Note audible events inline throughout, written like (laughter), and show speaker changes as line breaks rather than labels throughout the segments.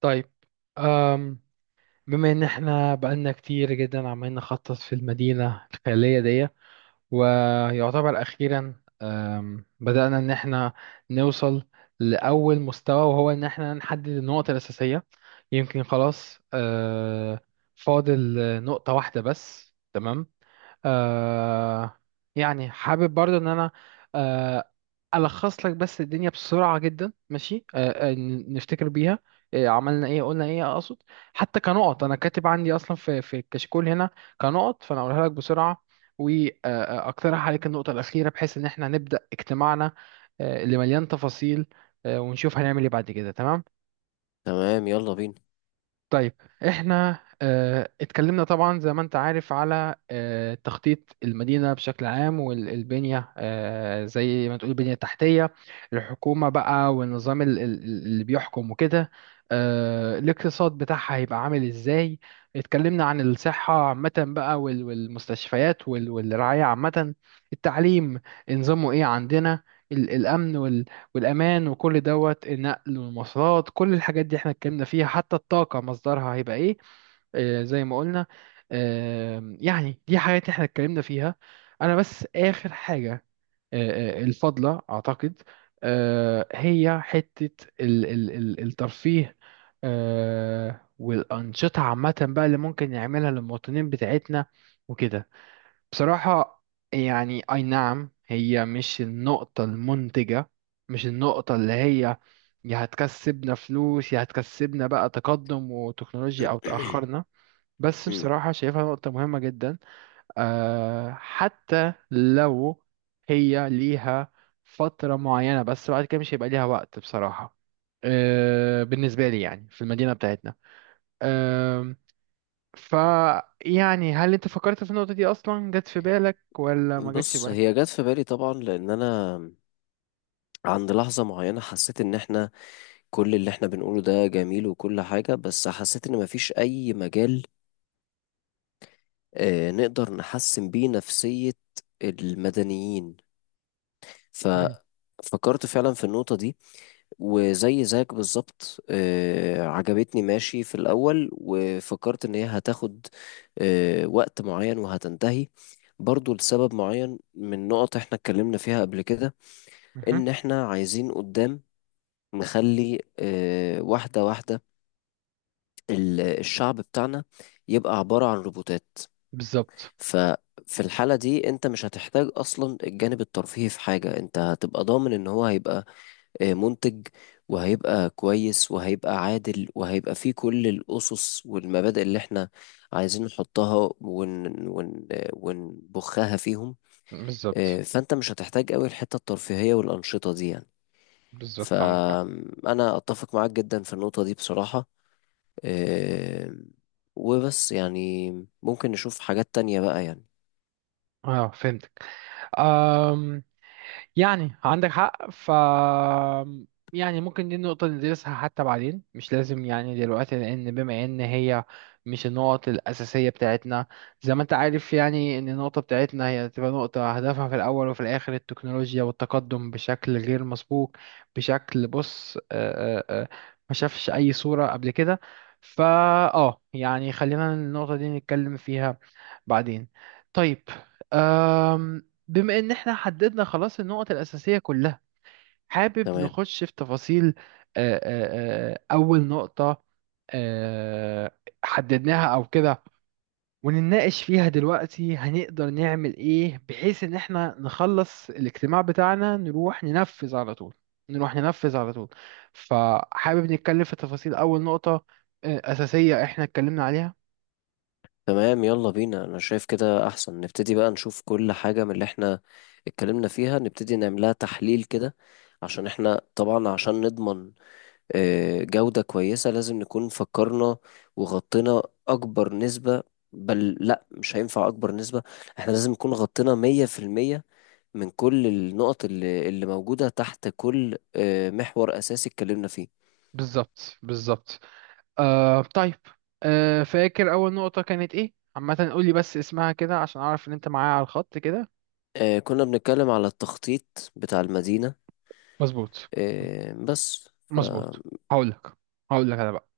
طيب. أم بما ان احنا بقالنا كتير جدا عمالين نخطط في المدينة الخيالية دي، ويعتبر أخيرا بدأنا إن احنا نوصل لأول مستوى، وهو إن احنا نحدد النقط الأساسية. يمكن خلاص فاضل نقطة واحدة بس، تمام. آه يعني حابب برضه ان انا آه الخص لك بس الدنيا بسرعه جدا، ماشي؟ نفتكر بيها، عملنا ايه قلنا ايه، اقصد حتى كنقط، انا كاتب عندي اصلا في الكشكول هنا كنقط، فانا اقولها لك بسرعه واقترح عليك النقطة الأخيرة بحيث إن احنا نبدأ اجتماعنا اللي مليان تفاصيل، ونشوف هنعمل ايه بعد كده، تمام.
تمام يلا بينا
طيب. احنا اتكلمنا طبعا زي ما انت عارف على تخطيط المدينة بشكل عام، والبنية اه زي ما تقول البنية التحتية، الحكومة بقى والنظام اللي بيحكم وكده، الاقتصاد بتاعها هيبقى عامل ازاي. اتكلمنا عن الصحة عامة بقى والمستشفيات والرعاية عامة، التعليم نظامه ايه عندنا، الأمن والامان، وكل دوت النقل والمواصلات، كل الحاجات دي احنا اتكلمنا فيها، حتى الطاقه مصدرها هيبقى ايه، زي ما قلنا. يعني دي حاجات احنا اتكلمنا فيها. انا بس اخر حاجه، الفضله اعتقد، هي حته ال ال ال الترفيه والانشطه عامه بقى، اللي ممكن نعملها للمواطنين بتاعتنا وكده. بصراحة يعني أي نعم، هي مش النقطة المنتجة، مش النقطة اللي هي يا هتكسبنا فلوس يا هتكسبنا بقى تقدم وتكنولوجيا أو تأخرنا.
(clears throat)
بس
مم.
بصراحة شايفها نقطة مهمة جدا، أه. حتى لو هي ليها فترة معينة، بس بعد كده مش هيبقى ليها وقت بصراحة، أه. بالنسبة لي يعني في المدينة بتاعتنا، فيعني هل انت فكرت في النقطة دي اصلا، جت في بالك ولا ما جتش في
بص
بالك؟
هي جت في بالي طبعا لان انا عند لحظة معينة حسيت ان احنا كل اللي احنا بنقوله ده جميل وكل حاجة بس حسيت ان مفيش اي مجال نقدر نحسن بيه نفسية المدنيين.
مم.
ففكرت فعلا في النقطة دي وزي زيك بالظبط، عجبتني ماشي في الأول وفكرت إن هي هتاخد وقت معين وهتنتهي برضو لسبب معين من نقط احنا اتكلمنا فيها قبل كده،
مهم.
إن احنا عايزين قدام نخلي واحدة واحدة الشعب بتاعنا يبقى عبارة عن روبوتات.
بالظبط.
ففي الحالة دي انت مش هتحتاج أصلا الجانب الترفيهي في حاجة، انت هتبقى ضامن إن هو هيبقى منتج وهيبقى كويس وهيبقى عادل وهيبقى فيه كل الأسس والمبادئ اللي احنا عايزين نحطها ون ون آه، ونبخها فيهم.
بالظبط.
فأنت مش هتحتاج قوي الحتة الترفيهية والأنشطة دي يعني.
بالظبط، عندك حق.
فأنا أتفق معاك جدا في النقطة دي بصراحة. آه، وبس يعني ممكن نشوف حاجات تانية بقى يعني.
اه فهمتك. يعني عندك حق، ف يعني ممكن دي النقطة ندرسها حتى بعدين، مش لازم يعني دلوقتي، لأن بما إن هي مش النقط الأساسية بتاعتنا. زي ما أنت عارف يعني، إن النقطة بتاعتنا هي تبقى نقطة هدفها في الأول وفي الآخر التكنولوجيا والتقدم بشكل غير مسبوق، بشكل، بص، ما شافش أي صورة قبل كده. فا يعني خلينا النقطة دي نتكلم فيها بعدين. طيب، بما ان احنا حددنا خلاص النقط الاساسيه كلها، حابب
تمام.
نخش في تفاصيل، اول نقطه آه، حددناها او كده، ونناقش فيها دلوقتي هنقدر نعمل ايه، بحيث ان احنا نخلص الاجتماع بتاعنا، نروح ننفذ على طول، نروح ننفذ على طول. فحابب نتكلم في تفاصيل اول نقطه اساسيه احنا اتكلمنا عليها.
تمام يلا بينا، انا شايف كده احسن نبتدي بقى نشوف كل حاجة من اللي احنا اتكلمنا فيها نبتدي نعملها تحليل كده، عشان احنا طبعا عشان نضمن جودة كويسة لازم نكون فكرنا وغطينا اكبر نسبة. بل لا، مش هينفع اكبر نسبة، احنا لازم نكون غطينا مية في المية من كل النقط اللي موجودة تحت كل محور اساسي اتكلمنا فيه.
بالظبط. بالظبط. طيب، فاكر أول نقطة كانت إيه؟ عامة قولي بس اسمها كده عشان أعرف إن أنت معايا على الخط كده.
كنا بنتكلم على التخطيط بتاع المدينة
مظبوط.
بس.
مظبوط. هقولك هقولك أنا بقى.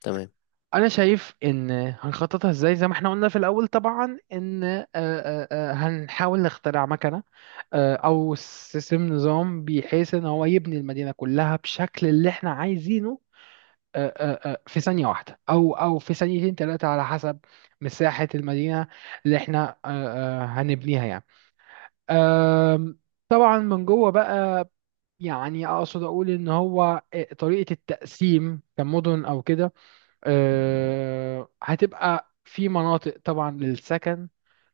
فتمام.
أنا شايف إن هنخططها إزاي زي ما إحنا قلنا في الأول طبعا، إن هنحاول نخترع مكنة أو سيستم نظام بحيث إن هو يبني المدينة كلها بشكل اللي إحنا عايزينه، في ثانية واحدة أو في ثانيتين تلاتة على حسب مساحة المدينة اللي إحنا هنبنيها يعني. أم، طبعا من جوه بقى، يعني اقصد اقول ان هو طريقه التقسيم كمدن او كده، أه هتبقى في مناطق طبعا للسكن،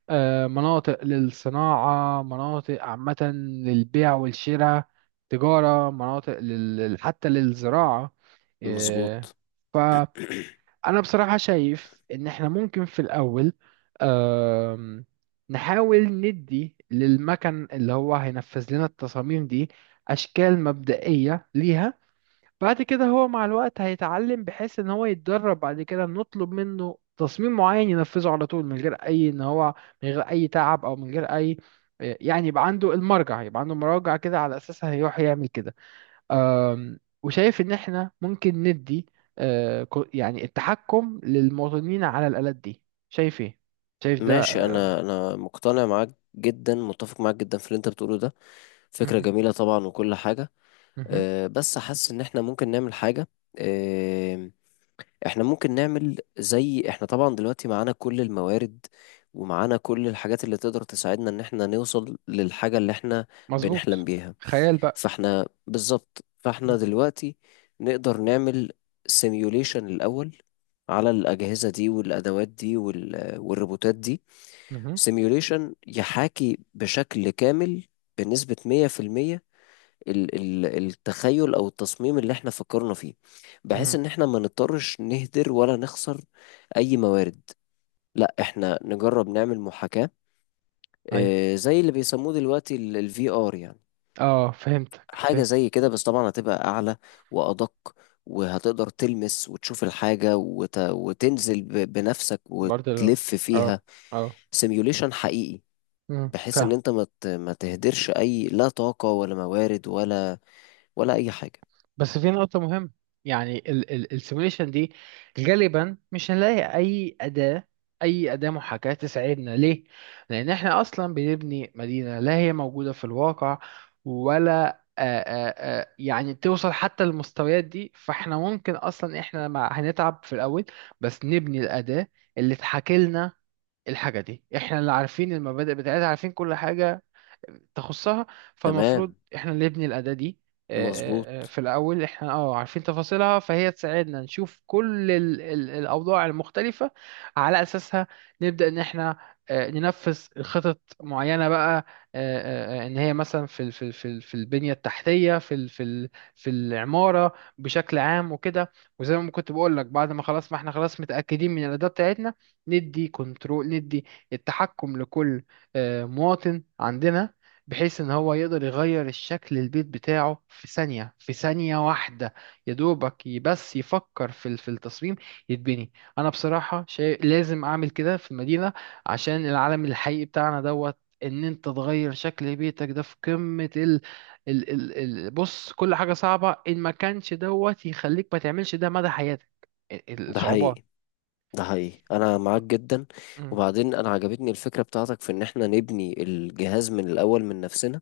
أه مناطق للصناعه، مناطق عامه للبيع والشراء، تجاره، مناطق لل... حتى للزراعه، أه.
مظبوط.
ف... انا بصراحة شايف ان احنا ممكن في الاول آم، نحاول ندي للمكن اللي هو هينفذ لنا التصاميم دي اشكال مبدئية ليها. بعد كده هو مع الوقت هيتعلم، بحيث ان هو يتدرب، بعد كده نطلب منه تصميم معين ينفذه على طول من غير اي ان هو، من غير اي تعب او من غير اي، يعني يبقى عنده المرجع، يبقى عنده مراجع كده على اساسها هيروح يعمل كده. وشايف ان احنا ممكن ندي يعني التحكم للمواطنين على الآلات دي. شايف ايه؟ شايف ده؟
ماشي،
آم،
انا مقتنع معاك جدا، متفق معاك جدا في اللي انت بتقوله ده. فكرة
مهم.
جميلة طبعا وكل حاجة.
مهم.
أه بس حاسس ان احنا ممكن نعمل حاجة. أه، احنا ممكن نعمل زي احنا طبعا دلوقتي معانا كل الموارد ومعانا كل الحاجات اللي تقدر تساعدنا ان احنا نوصل للحاجة اللي احنا
مظبوط.
بنحلم بيها.
خيال بقى.
فاحنا بالظبط، فاحنا
مهم.
دلوقتي نقدر نعمل سيميوليشن الاول على الأجهزة دي والأدوات دي والروبوتات دي.
مهم.
سيميوليشن يحاكي بشكل كامل بنسبة 100% التخيل أو التصميم اللي احنا فكرنا فيه، بحيث
مهم.
إن احنا ما نضطرش نهدر ولا نخسر أي موارد. لا، احنا نجرب نعمل محاكاة
ايوه.
زي اللي بيسموه دلوقتي الفي ار يعني،
اه فهمتك.
حاجة
فهم.
زي كده بس طبعا هتبقى أعلى وأدق، وهتقدر تلمس وتشوف الحاجة وتنزل بنفسك
برضه لو،
وتلف
اه،
فيها.
اه.
سيميوليشن حقيقي،
مهم.
بحيث
فاهم.
ان انت ما تهدرش اي، لا طاقة ولا موارد ولا ولا اي حاجة.
بس في نقطة مهمة، يعني السيموليشن دي غالبا مش هنلاقي أي أداة، أي أداة محاكاة تساعدنا. ليه؟ لأن إحنا أصلا بنبني مدينة لا هي موجودة في الواقع، ولا يعني توصل حتى للمستويات دي. فإحنا ممكن أصلا إحنا مع هنتعب في الأول بس نبني الأداة اللي تحاكي لنا الحاجة دي. إحنا اللي عارفين المبادئ بتاعتها، عارفين كل حاجة تخصها، فالمفروض
تمام.
احنا اللي نبني الأداة دي
مظبوط.
في الأول. احنا اه عارفين تفاصيلها، فهي تساعدنا نشوف كل ال ال الأوضاع المختلفة. على أساسها نبدأ إن احنا ننفذ خطط معينة بقى، إن هي مثلا في البنية التحتية، في العمارة بشكل عام وكده. وزي ما كنت بقول لك، بعد ما خلاص ما احنا خلاص متأكدين من الأداة بتاعتنا، ندي كنترول، ندي التحكم لكل مواطن عندنا، بحيث ان هو يقدر يغير الشكل البيت بتاعه في ثانية، في ثانية واحدة، يا دوبك بس يفكر في التصميم يتبني. انا بصراحة شايف لازم اعمل كده في المدينة، عشان العالم الحقيقي بتاعنا دوت ان انت تغير شكل بيتك ده في قمة ال ال ال ال بص، كل حاجة صعبة، ان ما كانش دوت يخليك ما تعملش ده مدى حياتك،
ده
الصعوبات.
حقيقي، ده حقيقي انا معاك جدا.
مم.
وبعدين انا عجبتني الفكرة بتاعتك في ان احنا نبني الجهاز من الاول من نفسنا.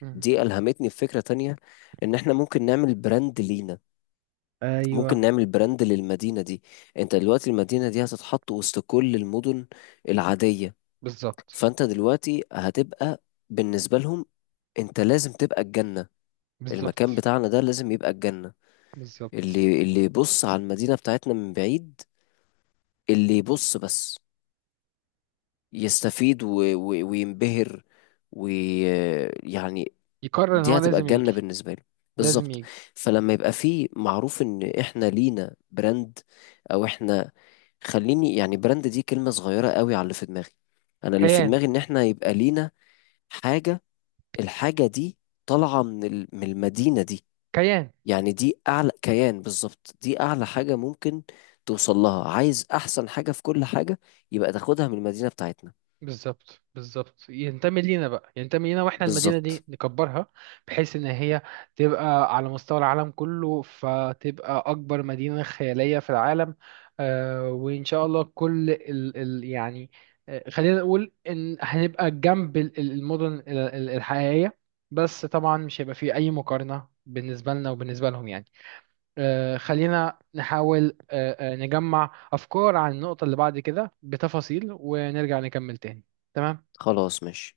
مم.
دي الهمتني بفكرة تانية، ان احنا ممكن نعمل براند لينا، ممكن
ايوه.
نعمل براند للمدينة دي. انت دلوقتي المدينة دي هتتحط وسط كل المدن العادية،
بالظبط.
فانت دلوقتي هتبقى بالنسبة لهم انت لازم تبقى الجنة.
بالظبط.
المكان بتاعنا ده لازم يبقى الجنة.
بالظبط.
اللي يبص على المدينة بتاعتنا من بعيد، اللي يبص بس يستفيد و... و... وينبهر ويعني،
يقرر ان هو
دي هتبقى
لازم يجي.
الجنة بالنسبة له
لازم
بالظبط.
يجي.
فلما يبقى فيه معروف ان احنا لينا براند، او احنا، خليني يعني براند دي كلمة صغيرة قوي على اللي في دماغي. انا اللي في
كيان.
دماغي ان احنا يبقى لينا حاجة، الحاجة دي طالعة من من المدينة دي.
كيان.
يعني دي اعلى كيان بالظبط، دي اعلى حاجة ممكن توصل لها. عايز احسن حاجة في كل حاجة يبقى تاخدها من المدينة بتاعتنا.
بالظبط. بالظبط، ينتمي لينا بقى، ينتمي لينا، واحنا المدينة دي
بالظبط.
نكبرها بحيث ان هي تبقى على مستوى العالم كله، فتبقى اكبر مدينة خيالية في العالم. وان شاء الله كل ال ال يعني، خلينا نقول ان هنبقى جنب المدن الحقيقية، بس طبعا مش هيبقى فيه اي مقارنة بالنسبة لنا وبالنسبة لهم يعني. خلينا نحاول نجمع أفكار عن النقطة اللي بعد كده بتفاصيل ونرجع نكمل تاني. تمام.
خلاص ماشي.